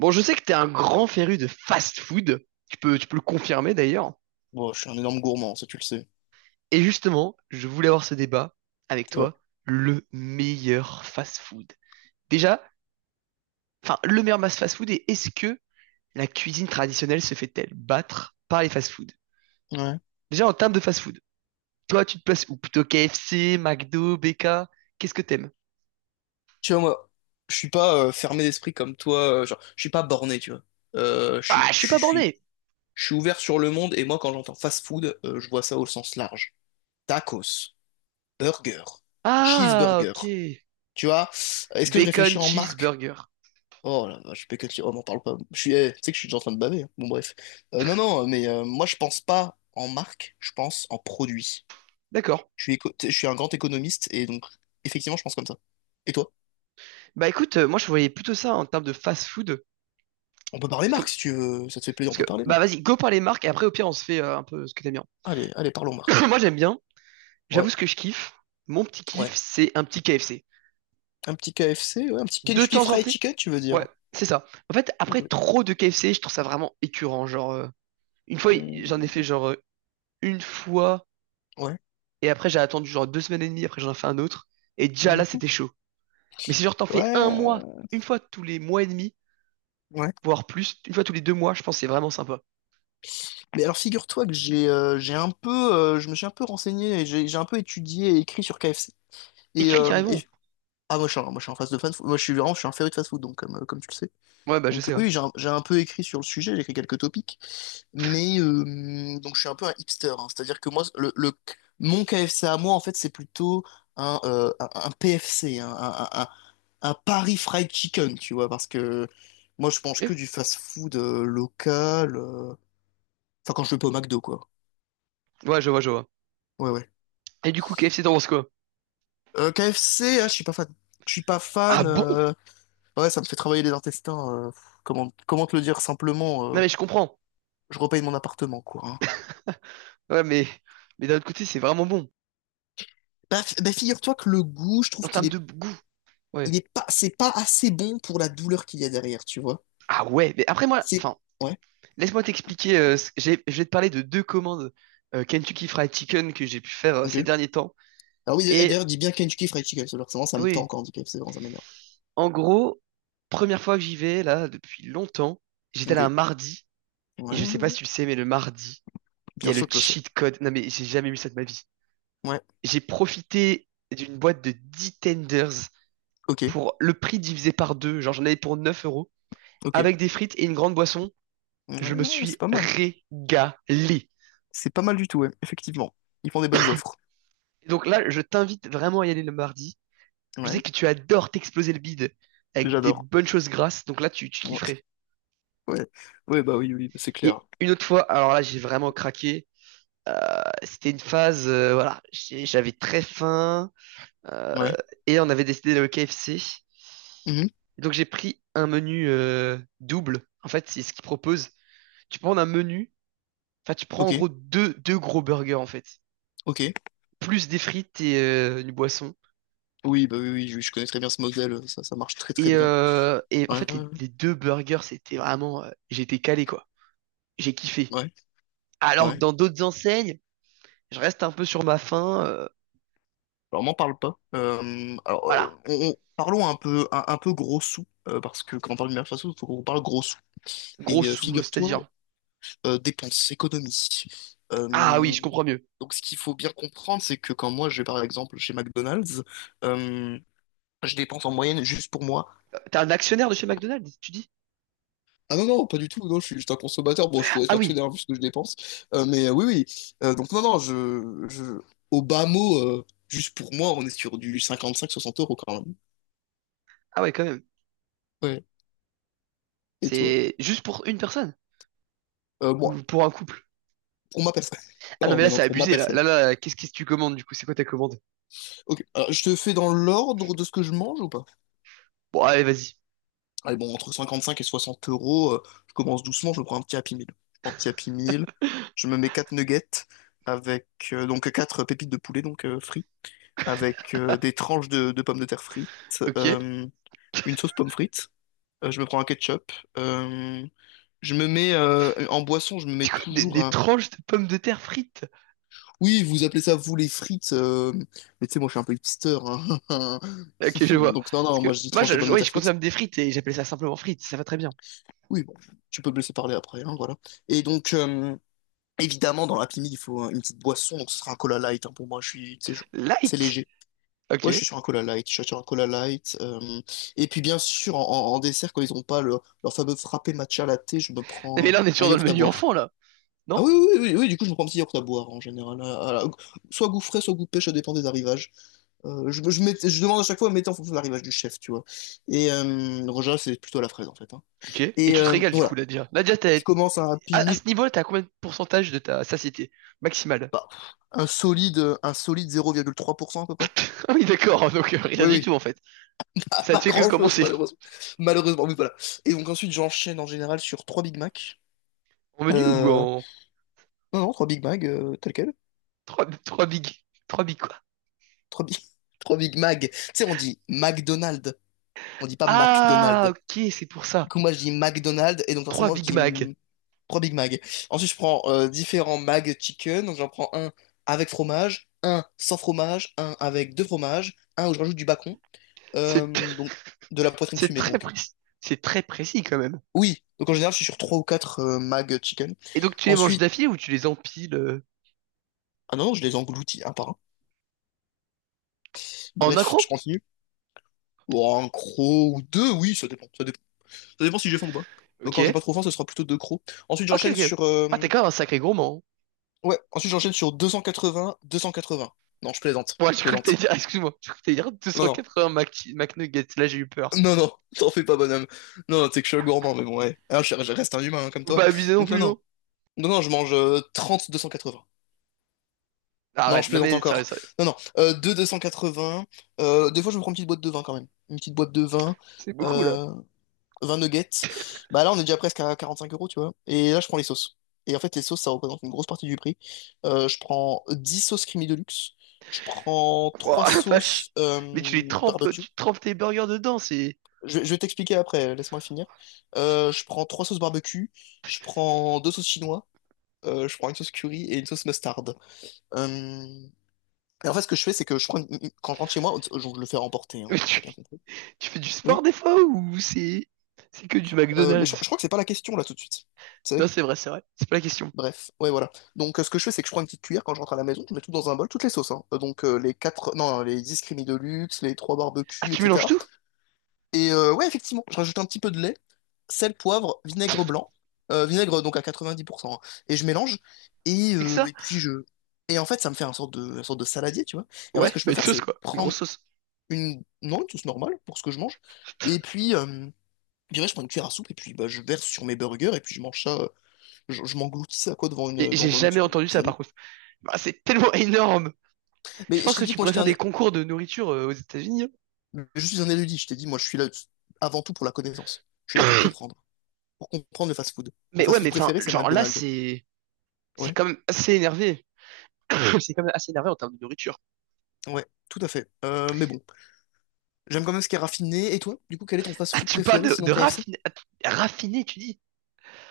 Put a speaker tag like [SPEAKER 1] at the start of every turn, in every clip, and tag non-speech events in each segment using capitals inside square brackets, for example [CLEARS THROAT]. [SPEAKER 1] Bon, je sais que t'es un grand féru de fast-food. Tu peux le confirmer d'ailleurs.
[SPEAKER 2] Bon, je suis un énorme gourmand, ça tu le sais.
[SPEAKER 1] Et justement, je voulais avoir ce débat avec
[SPEAKER 2] Ouais.
[SPEAKER 1] toi. Le meilleur fast-food. Déjà, enfin, le meilleur mass fast-food et est-ce que la cuisine traditionnelle se fait-elle battre par les fast-food?
[SPEAKER 2] Ouais.
[SPEAKER 1] Déjà, en termes de fast-food, toi, tu te places où? Plutôt KFC, McDo, BK? Qu'est-ce que t'aimes?
[SPEAKER 2] Tu vois, moi, je suis pas fermé d'esprit comme toi, genre, je suis pas borné, tu vois. Euh, je
[SPEAKER 1] Ah,
[SPEAKER 2] suis,
[SPEAKER 1] je
[SPEAKER 2] je
[SPEAKER 1] suis
[SPEAKER 2] suis,
[SPEAKER 1] pas
[SPEAKER 2] je suis
[SPEAKER 1] borné.
[SPEAKER 2] je suis ouvert sur le monde, et moi, quand j'entends fast food, je vois ça au sens large. Tacos, burger,
[SPEAKER 1] Ah,
[SPEAKER 2] cheeseburger,
[SPEAKER 1] ok.
[SPEAKER 2] tu vois. Est-ce que je
[SPEAKER 1] Bacon
[SPEAKER 2] réfléchis en marque?
[SPEAKER 1] cheeseburger.
[SPEAKER 2] Oh là je fais que te dire, oh, m'en parle pas. Tu sais que je suis déjà en train de baver, hein. Bon, bref. Non, non, mais moi, je pense pas en marque, je pense en produit.
[SPEAKER 1] D'accord.
[SPEAKER 2] Je suis un grand économiste, et donc, effectivement, je pense comme ça. Et toi?
[SPEAKER 1] Bah écoute, moi je voyais plutôt ça en termes de fast-food.
[SPEAKER 2] On peut parler Marc si tu veux. Ça te fait plaisir, on peut
[SPEAKER 1] Parce que,
[SPEAKER 2] parler
[SPEAKER 1] bah
[SPEAKER 2] Marc.
[SPEAKER 1] vas-y, go par les marques et après au pire on se fait un peu ce que t'aimes bien.
[SPEAKER 2] Allez, allez, parlons
[SPEAKER 1] [COUGHS] [LAUGHS]
[SPEAKER 2] Marc.
[SPEAKER 1] Moi j'aime bien,
[SPEAKER 2] Ouais,
[SPEAKER 1] j'avoue ce que je kiffe. Mon petit kiff,
[SPEAKER 2] ouais.
[SPEAKER 1] c'est un petit KFC.
[SPEAKER 2] Un petit KFC, ouais, un petit
[SPEAKER 1] De
[SPEAKER 2] Kentucky
[SPEAKER 1] temps en
[SPEAKER 2] Fried
[SPEAKER 1] temps.
[SPEAKER 2] Chicken, tu veux
[SPEAKER 1] Ouais,
[SPEAKER 2] dire.
[SPEAKER 1] c'est ça. En fait,
[SPEAKER 2] Ok.
[SPEAKER 1] après trop de KFC, je trouve ça vraiment écœurant. Genre, une fois, j'en ai
[SPEAKER 2] Mm,
[SPEAKER 1] fait genre une fois
[SPEAKER 2] ouais.
[SPEAKER 1] et après j'ai attendu genre 2 semaines et demie, après j'en ai fait un autre. Et déjà là,
[SPEAKER 2] Mhm.
[SPEAKER 1] c'était chaud. Mais si genre t'en fais
[SPEAKER 2] Ouais,
[SPEAKER 1] un mois, une fois tous les mois et demi,
[SPEAKER 2] ouais.
[SPEAKER 1] voire plus, une fois tous les 2 mois, je pense que c'est vraiment sympa.
[SPEAKER 2] Mais alors figure-toi que j'ai un peu je me suis un peu renseigné et j'ai un peu étudié et écrit sur KFC. Et,
[SPEAKER 1] Écrit
[SPEAKER 2] euh, et-
[SPEAKER 1] carrément.
[SPEAKER 2] ah moi je suis en phase de fan. Moi je suis vraiment je suis un féru de fast food donc comme tu le sais.
[SPEAKER 1] Ouais, bah je
[SPEAKER 2] Donc
[SPEAKER 1] sais, ouais.
[SPEAKER 2] oui, j'ai un peu écrit sur le sujet, j'ai écrit quelques topics, mais donc je suis un peu un hipster, hein. C'est-à-dire que moi, mon KFC à moi, en fait, c'est plutôt un PFC, un Paris Fried Chicken, tu vois, parce que moi, je mange que
[SPEAKER 1] Ok.
[SPEAKER 2] du fast-food local, enfin, quand je vais pas au McDo, quoi.
[SPEAKER 1] Ouais, je vois, je vois.
[SPEAKER 2] Ouais, ouais.
[SPEAKER 1] Et du coup, KFC, t'en penses quoi?
[SPEAKER 2] KFC, ah, je suis pas fan. Je suis pas
[SPEAKER 1] Ah
[SPEAKER 2] fan,
[SPEAKER 1] bon?
[SPEAKER 2] ouais, ça me fait travailler les intestins, comment te le dire simplement,
[SPEAKER 1] Non, mais je comprends.
[SPEAKER 2] je repaye mon appartement, quoi, hein.
[SPEAKER 1] Ouais, mais d'un autre côté, c'est vraiment bon.
[SPEAKER 2] Bah, figure-toi que le goût, je
[SPEAKER 1] En
[SPEAKER 2] trouve qu'il
[SPEAKER 1] termes de
[SPEAKER 2] est,
[SPEAKER 1] goût.
[SPEAKER 2] il
[SPEAKER 1] Ouais.
[SPEAKER 2] est pas, c'est pas assez bon pour la douleur qu'il y a derrière, tu vois.
[SPEAKER 1] Ah ouais, mais après moi,
[SPEAKER 2] C'est,
[SPEAKER 1] enfin,
[SPEAKER 2] ouais,
[SPEAKER 1] laisse-moi t'expliquer. Je vais te parler de deux commandes Kentucky Fried Chicken que j'ai pu faire ces
[SPEAKER 2] ok.
[SPEAKER 1] derniers temps.
[SPEAKER 2] Ah oui, et
[SPEAKER 1] Et
[SPEAKER 2] d'ailleurs, dis bien Kentucky Fried Chicken, parce que vraiment, ça me tend
[SPEAKER 1] oui.
[SPEAKER 2] quand on dit KFC, vraiment, ça m'énerve.
[SPEAKER 1] En gros, première fois que j'y vais, là, depuis longtemps, j'étais
[SPEAKER 2] Ok.
[SPEAKER 1] là un mardi, et je sais
[SPEAKER 2] Ouais,
[SPEAKER 1] pas si tu le sais, mais le mardi, il y
[SPEAKER 2] bien
[SPEAKER 1] a le
[SPEAKER 2] sûr que je le sais.
[SPEAKER 1] cheat code. Non mais j'ai jamais vu ça de ma vie.
[SPEAKER 2] Ouais,
[SPEAKER 1] J'ai profité d'une boîte de 10 tenders
[SPEAKER 2] ok,
[SPEAKER 1] pour le prix divisé par deux. Genre j'en avais pour 9 euros,
[SPEAKER 2] ok.
[SPEAKER 1] avec des frites et une grande boisson.
[SPEAKER 2] Ouais,
[SPEAKER 1] Je me
[SPEAKER 2] c'est
[SPEAKER 1] suis
[SPEAKER 2] pas mal.
[SPEAKER 1] régalé.
[SPEAKER 2] C'est pas mal du tout, ouais, effectivement. Ils font des bonnes offres.
[SPEAKER 1] Et donc là, je t'invite vraiment à y aller le mardi. Je sais
[SPEAKER 2] Ouais,
[SPEAKER 1] que tu adores t'exploser le bide avec des
[SPEAKER 2] j'adore.
[SPEAKER 1] bonnes choses grasses, donc là, tu
[SPEAKER 2] Ouais,
[SPEAKER 1] kifferais.
[SPEAKER 2] [LAUGHS] ouais, ouais, bah oui, oui, c'est clair.
[SPEAKER 1] Et une autre fois, alors là, j'ai vraiment craqué. C'était une phase, voilà, j'avais très faim euh,
[SPEAKER 2] Ouais.
[SPEAKER 1] et on avait décidé d'aller au KFC.
[SPEAKER 2] Mhm.
[SPEAKER 1] Donc j'ai pris un menu double. En fait, c'est ce qu'ils proposent. Tu prends un menu, enfin tu prends
[SPEAKER 2] Ok,
[SPEAKER 1] en gros deux gros burgers en fait,
[SPEAKER 2] ok.
[SPEAKER 1] plus des frites et une boisson.
[SPEAKER 2] Oui, bah oui, oui, je connais très bien ce modèle, ça marche très très
[SPEAKER 1] Et,
[SPEAKER 2] bien.
[SPEAKER 1] euh, et en
[SPEAKER 2] Ouais,
[SPEAKER 1] fait, les deux burgers, c'était vraiment. J'étais calé, quoi. J'ai kiffé.
[SPEAKER 2] ouais,
[SPEAKER 1] Alors que
[SPEAKER 2] ouais.
[SPEAKER 1] dans d'autres enseignes, je reste un peu sur ma faim. euh,
[SPEAKER 2] Alors, m'en parle pas. Alors,
[SPEAKER 1] voilà.
[SPEAKER 2] parlons un peu, un peu gros sous, parce que quand on parle du façon, il faut qu'on parle gros sous.
[SPEAKER 1] Gros
[SPEAKER 2] Et
[SPEAKER 1] sous,
[SPEAKER 2] figure-toi,
[SPEAKER 1] c'est-à-dire.
[SPEAKER 2] dépenses, économies.
[SPEAKER 1] Ah oui,
[SPEAKER 2] Euh,
[SPEAKER 1] je comprends mieux.
[SPEAKER 2] donc, ce qu'il faut bien comprendre, c'est que quand moi, je vais par exemple chez McDonald's, euh, je dépense en moyenne juste pour moi.
[SPEAKER 1] T'es un actionnaire de chez McDonald's, tu dis?
[SPEAKER 2] Ah non, non, pas du tout, non, je suis juste un consommateur. Bon, je
[SPEAKER 1] Ah,
[SPEAKER 2] pourrais
[SPEAKER 1] ah
[SPEAKER 2] être
[SPEAKER 1] oui.
[SPEAKER 2] actionnaire vu ce que je dépense. Oui, oui. Donc, non, non, je, au bas mot, juste pour moi, on est sur du 55-60 € quand même.
[SPEAKER 1] Ah ouais, quand même.
[SPEAKER 2] Ouais. Et toi?
[SPEAKER 1] C'est juste pour une personne.
[SPEAKER 2] Euh, bon,
[SPEAKER 1] Ou pour un couple.
[SPEAKER 2] Pour ma personne. [LAUGHS]
[SPEAKER 1] Ah non,
[SPEAKER 2] Non,
[SPEAKER 1] mais là,
[SPEAKER 2] non, non,
[SPEAKER 1] c'est
[SPEAKER 2] pour ma
[SPEAKER 1] abusé, là.
[SPEAKER 2] personne.
[SPEAKER 1] Qu'est-ce que tu commandes, du coup? C'est quoi ta commande?
[SPEAKER 2] Ok, alors je te fais dans l'ordre de ce que je mange ou pas?
[SPEAKER 1] Bon, allez, vas-y.
[SPEAKER 2] Allez, bon, entre 55 et 60 euros, je commence doucement, je me prends un petit Happy Meal. Je prends un petit Happy Meal, je me mets 4 nuggets avec donc 4 pépites de poulet, donc frites, avec des tranches de pommes de terre frites,
[SPEAKER 1] Ok.
[SPEAKER 2] une sauce pomme frite, je me prends un ketchup, je me mets en boisson, je me mets
[SPEAKER 1] Du coup, des,
[SPEAKER 2] toujours
[SPEAKER 1] des
[SPEAKER 2] un.
[SPEAKER 1] tranches de pommes de terre frites.
[SPEAKER 2] Oui, vous appelez ça vous les frites, mais tu sais, moi je suis un peu hipster, hein. [LAUGHS]
[SPEAKER 1] Ok,
[SPEAKER 2] [CLEARS THROAT]
[SPEAKER 1] je vois.
[SPEAKER 2] Donc non,
[SPEAKER 1] Parce
[SPEAKER 2] non, moi
[SPEAKER 1] que
[SPEAKER 2] je dis
[SPEAKER 1] moi,
[SPEAKER 2] tranche de pommes de
[SPEAKER 1] oui,
[SPEAKER 2] terre
[SPEAKER 1] je
[SPEAKER 2] frites.
[SPEAKER 1] consomme des frites et j'appelle ça simplement frites. Ça va très bien.
[SPEAKER 2] Oui, bon, tu peux me laisser parler après, hein, voilà. Et donc, évidemment, dans l'Happy Meal, il faut une petite boisson, donc ce sera un cola light, hein, pour moi, je suis, tu sais, je- c'est
[SPEAKER 1] Light?
[SPEAKER 2] léger. Ouais, je
[SPEAKER 1] Ok.
[SPEAKER 2] suis sur un cola light, je suis sur un cola light, et puis bien sûr, en dessert, quand ils n'ont pas leur fameux frappé matcha latte, je me prends
[SPEAKER 1] Mais là, on est
[SPEAKER 2] un
[SPEAKER 1] toujours dans le
[SPEAKER 2] yaourt à
[SPEAKER 1] menu
[SPEAKER 2] boire.
[SPEAKER 1] enfant, là. Non?
[SPEAKER 2] Ah oui, oui, oui, oui, oui, du coup, je me prends un petit yaourt à boire, en général, soit goût frais, soit goût pêche, ça dépend des arrivages. Je demande à chaque fois, mettez en fonction de l'arrivage du chef, tu vois. Et en général, c'est plutôt à la fraise, en fait, hein.
[SPEAKER 1] Ok. Et
[SPEAKER 2] Et
[SPEAKER 1] tu te régales, du coup,
[SPEAKER 2] voilà,
[SPEAKER 1] Nadia. Nadia, t'as-
[SPEAKER 2] je commence à un Happy
[SPEAKER 1] à
[SPEAKER 2] Meal,
[SPEAKER 1] ce niveau-là, t'as combien de pourcentage de ta satiété maximale? [LAUGHS]
[SPEAKER 2] bah, un solide 0,3% à peu près.
[SPEAKER 1] Ah oui, d'accord. [LAUGHS] Donc, rien
[SPEAKER 2] Oui,
[SPEAKER 1] du tout,
[SPEAKER 2] oui,
[SPEAKER 1] en fait.
[SPEAKER 2] [LAUGHS] pas,
[SPEAKER 1] Ça ne
[SPEAKER 2] pas
[SPEAKER 1] fait que
[SPEAKER 2] grand-chose,
[SPEAKER 1] commencer.
[SPEAKER 2] malheureusement. Malheureusement, oui, voilà. Et donc ensuite, j'enchaîne en général sur 3 Big Mac.
[SPEAKER 1] En menu ou
[SPEAKER 2] Euh,
[SPEAKER 1] en...
[SPEAKER 2] non, non, 3 Big Mac, tel quel.
[SPEAKER 1] trois, trois big... 3 big quoi?
[SPEAKER 2] 3 Big, [LAUGHS] 3 Big Mac. Tu sais, on dit McDonald's, on dit pas
[SPEAKER 1] Ah,
[SPEAKER 2] McDonald's.
[SPEAKER 1] ok, c'est pour
[SPEAKER 2] Du
[SPEAKER 1] ça.
[SPEAKER 2] coup, moi, je dis McDonald's, et donc
[SPEAKER 1] 3
[SPEAKER 2] forcément, je
[SPEAKER 1] Big
[SPEAKER 2] dis
[SPEAKER 1] Mac.
[SPEAKER 2] 3 Big Mac. Ensuite, je prends différents Mac Chicken, donc j'en prends un avec fromage, un sans fromage, un avec deux fromages, un où je rajoute du bacon.
[SPEAKER 1] C'est, t-
[SPEAKER 2] Donc, de la
[SPEAKER 1] [LAUGHS]
[SPEAKER 2] poitrine
[SPEAKER 1] c'est
[SPEAKER 2] fumée,
[SPEAKER 1] très
[SPEAKER 2] donc.
[SPEAKER 1] précis. C'est très précis, quand même.
[SPEAKER 2] Oui, donc en général, je suis sur 3 ou 4 mag chicken.
[SPEAKER 1] Et donc, tu les manges
[SPEAKER 2] Ensuite,
[SPEAKER 1] d'affilée ou tu les empiles
[SPEAKER 2] ah non, non, je les engloutis un par un.
[SPEAKER 1] en
[SPEAKER 2] Bref, je
[SPEAKER 1] accro?
[SPEAKER 2] continue. Oh, un croc ou deux, oui, ça dépend. Ça dépend, ça dépend si j'ai faim ou pas. Euh,
[SPEAKER 1] Ok.
[SPEAKER 2] Quand j'ai pas trop faim, ce sera plutôt deux crocs. Ensuite,
[SPEAKER 1] Ok,
[SPEAKER 2] j'enchaîne
[SPEAKER 1] ok.
[SPEAKER 2] sur.
[SPEAKER 1] Ah, t'es quand même un sacré gourmand.
[SPEAKER 2] Ouais, ensuite, j'enchaîne sur deux cent quatre-vingts. Non, je plaisante,
[SPEAKER 1] Moi,
[SPEAKER 2] je
[SPEAKER 1] je crois que t'allais
[SPEAKER 2] plaisante.
[SPEAKER 1] dire, ah, excuse-moi, je crois que t'allais dire
[SPEAKER 2] Non, non.
[SPEAKER 1] 280 Mac, McNuggets. Là, j'ai eu peur.
[SPEAKER 2] Non, non, [LAUGHS] t'en fais pas, bonhomme. Non, non, t'es que je suis un gourmand, mais bon, ouais. Ah, je reste un humain, hein, comme
[SPEAKER 1] Faut
[SPEAKER 2] toi.
[SPEAKER 1] pas abuser non
[SPEAKER 2] Donc, non,
[SPEAKER 1] plus, hein.
[SPEAKER 2] non. Non, non, je mange 30, 280. Non,
[SPEAKER 1] Arrête,
[SPEAKER 2] je
[SPEAKER 1] non
[SPEAKER 2] plaisante
[SPEAKER 1] mais sérieux,
[SPEAKER 2] encore.
[SPEAKER 1] sérieux.
[SPEAKER 2] Non, non. 2 280. Des fois, je me prends une petite boîte de vin quand même. Une petite boîte de vin.
[SPEAKER 1] C'est beaucoup là.
[SPEAKER 2] Euh, 20 nuggets. Bah là, on est déjà presque à 45 euros, tu vois. Et là, je prends les sauces. Et en fait, les sauces, ça représente une grosse partie du prix. Je prends 10 sauces creamy deluxe. Je prends trois
[SPEAKER 1] Ouah, la
[SPEAKER 2] sauces
[SPEAKER 1] vache. Mais tu les trempes,
[SPEAKER 2] barbecue.
[SPEAKER 1] tu trempes tes burgers dedans, c'est.
[SPEAKER 2] Je vais t'expliquer après, laisse-moi finir. Je prends 3 sauces barbecue. Je prends 2 sauces chinois. Je prends une sauce curry et une sauce mustard. Euh, Et en fait, ce que je fais, c'est que je prends une- quand je rentre chez moi, je le fais remporter, hein,
[SPEAKER 1] Mais
[SPEAKER 2] t'as
[SPEAKER 1] tu,
[SPEAKER 2] bien compris.
[SPEAKER 1] tu fais du sport
[SPEAKER 2] Oui.
[SPEAKER 1] des fois ou c'est. C'est que du
[SPEAKER 2] Mais
[SPEAKER 1] McDonald's?
[SPEAKER 2] je crois que c'est pas la question là tout de suite. Tu
[SPEAKER 1] Non,
[SPEAKER 2] sais?
[SPEAKER 1] c'est vrai, c'est vrai. C'est pas la question.
[SPEAKER 2] Bref, ouais, voilà. Donc, ce que je fais, c'est que je prends une petite cuillère quand je rentre à la maison, je mets tout dans un bol, toutes les sauces, hein. Donc, les quatre, non, les 10 crémies de luxe, les trois
[SPEAKER 1] Ah,
[SPEAKER 2] barbecues,
[SPEAKER 1] tu mélanges
[SPEAKER 2] etc.
[SPEAKER 1] tout?
[SPEAKER 2] Et ouais, effectivement, je rajoute un petit peu de lait, sel, poivre, vinaigre blanc, vinaigre donc à 90%, hein, et je mélange. Et,
[SPEAKER 1] C'est que
[SPEAKER 2] euh,
[SPEAKER 1] ça?
[SPEAKER 2] et puis je. Et en fait, ça me fait un sorte de, une sorte de saladier, tu vois. Et en fait, ce
[SPEAKER 1] Ouais,
[SPEAKER 2] que je
[SPEAKER 1] bah
[SPEAKER 2] peux
[SPEAKER 1] une
[SPEAKER 2] faire,
[SPEAKER 1] sauce
[SPEAKER 2] c'est
[SPEAKER 1] quoi. Une
[SPEAKER 2] prendre
[SPEAKER 1] grosse sauce.
[SPEAKER 2] Non, une sauce normale pour ce que je mange. Et puis, je dirais, je prends une cuillère à soupe et puis bah, je verse sur mes burgers et puis je mange ça, je m'engloutis ça quoi devant
[SPEAKER 1] Et j'ai
[SPEAKER 2] une
[SPEAKER 1] jamais
[SPEAKER 2] petite une
[SPEAKER 1] entendu
[SPEAKER 2] petite
[SPEAKER 1] ça
[SPEAKER 2] série.
[SPEAKER 1] par contre. Bah, c'est tellement énorme. Je
[SPEAKER 2] Mais je
[SPEAKER 1] pense
[SPEAKER 2] t'ai
[SPEAKER 1] que
[SPEAKER 2] dit
[SPEAKER 1] tu
[SPEAKER 2] que moi
[SPEAKER 1] pourrais
[SPEAKER 2] j'étais
[SPEAKER 1] faire
[SPEAKER 2] un.
[SPEAKER 1] des concours de nourriture aux États-Unis, hein.
[SPEAKER 2] Je suis un érudit, je t'ai dit, moi je suis là avant tout pour la connaissance. Je suis là pour
[SPEAKER 1] [COUGHS]
[SPEAKER 2] comprendre. Pour comprendre le fast-food. Mon
[SPEAKER 1] Mais ouais,
[SPEAKER 2] fast-food
[SPEAKER 1] mais enfin,
[SPEAKER 2] préféré, c'est
[SPEAKER 1] genre là,
[SPEAKER 2] McDonald's.
[SPEAKER 1] c'est
[SPEAKER 2] Ouais,
[SPEAKER 1] quand même assez énervé. [LAUGHS] C'est quand même assez énervé en termes de nourriture.
[SPEAKER 2] ouais, tout à fait. Mais bon, j'aime quand même ce qui est raffiné. Et toi, du coup, quel est ton
[SPEAKER 1] Ah,
[SPEAKER 2] fast-food
[SPEAKER 1] tu parles
[SPEAKER 2] préféré
[SPEAKER 1] de,
[SPEAKER 2] sinon
[SPEAKER 1] de
[SPEAKER 2] KFC?
[SPEAKER 1] raffiné, raffiné, tu dis.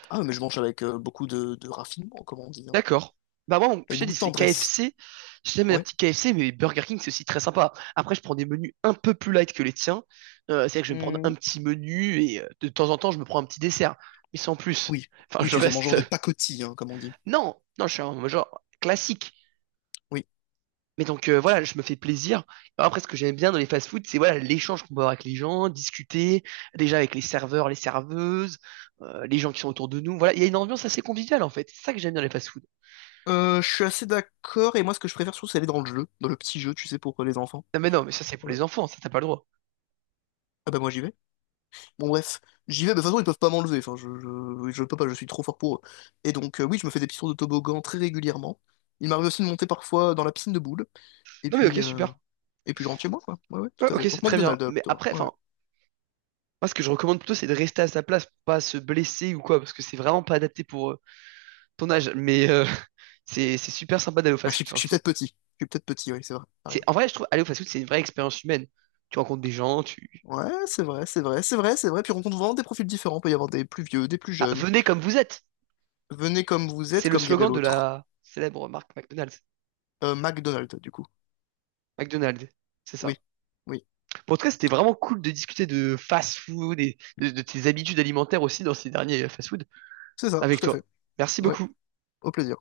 [SPEAKER 2] Ah, mais je mange avec beaucoup de raffinement, comme on dit, hein.
[SPEAKER 1] D'accord. Bah moi,
[SPEAKER 2] Avec
[SPEAKER 1] je te
[SPEAKER 2] beaucoup
[SPEAKER 1] dis,
[SPEAKER 2] de
[SPEAKER 1] c'est K F
[SPEAKER 2] tendresse.
[SPEAKER 1] KFC. J'aime un
[SPEAKER 2] Ouais.
[SPEAKER 1] petit KFC mais Burger King, c'est aussi très sympa. Après, je prends des menus un peu plus light que les tiens. C'est-à-dire que je vais me prendre un petit menu et de temps en temps, je me prends un petit dessert. Mais sans plus.
[SPEAKER 2] Oui,
[SPEAKER 1] Enfin,
[SPEAKER 2] oui,
[SPEAKER 1] je
[SPEAKER 2] tu es un
[SPEAKER 1] reste...
[SPEAKER 2] mangeur de pacotille, hein, comme on dit.
[SPEAKER 1] Non, non, je suis un genre classique.
[SPEAKER 2] Oui.
[SPEAKER 1] Mais donc voilà, je me fais plaisir. Après, ce que j'aime bien dans les fast-foods, c'est voilà l'échange qu'on peut avoir avec les gens, discuter déjà avec les serveurs, les serveuses, les gens qui sont autour de nous. Voilà, il y a une ambiance assez conviviale en fait. C'est ça que j'aime bien dans les fast-foods.
[SPEAKER 2] Je suis assez d'accord, et moi ce que je préfère surtout c'est aller dans le jeu, dans le petit jeu, tu sais, pour les enfants.
[SPEAKER 1] Non mais non, mais ça c'est pour
[SPEAKER 2] Euh,
[SPEAKER 1] les enfants, ça t'as pas le droit.
[SPEAKER 2] ah bah moi j'y vais. Bon bref, j'y vais, mais de toute façon ils peuvent pas m'enlever, enfin je peux pas, je suis trop fort pour eux. Et donc oui, je me fais des petits tours de toboggan très régulièrement. Il m'arrive aussi de monter parfois dans la piscine de boules, et
[SPEAKER 1] Non mais
[SPEAKER 2] puis,
[SPEAKER 1] ok, super.
[SPEAKER 2] je rentre chez moi, quoi. Ouais, ouais,
[SPEAKER 1] Ouais,
[SPEAKER 2] tout à
[SPEAKER 1] ok,
[SPEAKER 2] fait.
[SPEAKER 1] c'est
[SPEAKER 2] Donc
[SPEAKER 1] très bien.
[SPEAKER 2] McDonald's
[SPEAKER 1] Mais
[SPEAKER 2] plutôt,
[SPEAKER 1] après,
[SPEAKER 2] ouais, ouais.
[SPEAKER 1] enfin, moi ce que je recommande plutôt, c'est de rester à sa place, pour pas se blesser ou quoi, parce que c'est vraiment pas adapté pour ton âge. Mais [LAUGHS] c'est super sympa d'aller au
[SPEAKER 2] Ah,
[SPEAKER 1] fast-food. Enfin,
[SPEAKER 2] je
[SPEAKER 1] je
[SPEAKER 2] suis
[SPEAKER 1] trouve.
[SPEAKER 2] peut-être petit, je suis peut-être petit, oui, c'est vrai, t'as
[SPEAKER 1] C'est
[SPEAKER 2] raison.
[SPEAKER 1] en vrai, je trouve aller au fast-food, c'est une vraie expérience humaine. Tu rencontres des gens, tu.
[SPEAKER 2] Ouais, c'est vrai, c'est vrai, c'est vrai, c'est vrai, puis on rencontre vraiment des profils différents, il peut y avoir des plus vieux, des plus
[SPEAKER 1] Ah,
[SPEAKER 2] jeunes.
[SPEAKER 1] venez comme vous êtes.
[SPEAKER 2] Venez comme vous êtes,
[SPEAKER 1] C'est le
[SPEAKER 2] comme dirait
[SPEAKER 1] slogan de
[SPEAKER 2] l'autre.
[SPEAKER 1] la célèbre marque McDonald's.
[SPEAKER 2] McDonald's, du coup.
[SPEAKER 1] McDonald's, c'est ça.
[SPEAKER 2] Oui, oui,
[SPEAKER 1] Bon, en tout cas, c'était vraiment cool de discuter de fast-food et de tes habitudes alimentaires aussi dans ces derniers fast-food
[SPEAKER 2] c'est ça,
[SPEAKER 1] avec
[SPEAKER 2] tout à
[SPEAKER 1] toi.
[SPEAKER 2] fait.
[SPEAKER 1] Merci
[SPEAKER 2] Ouais,
[SPEAKER 1] beaucoup.
[SPEAKER 2] au plaisir.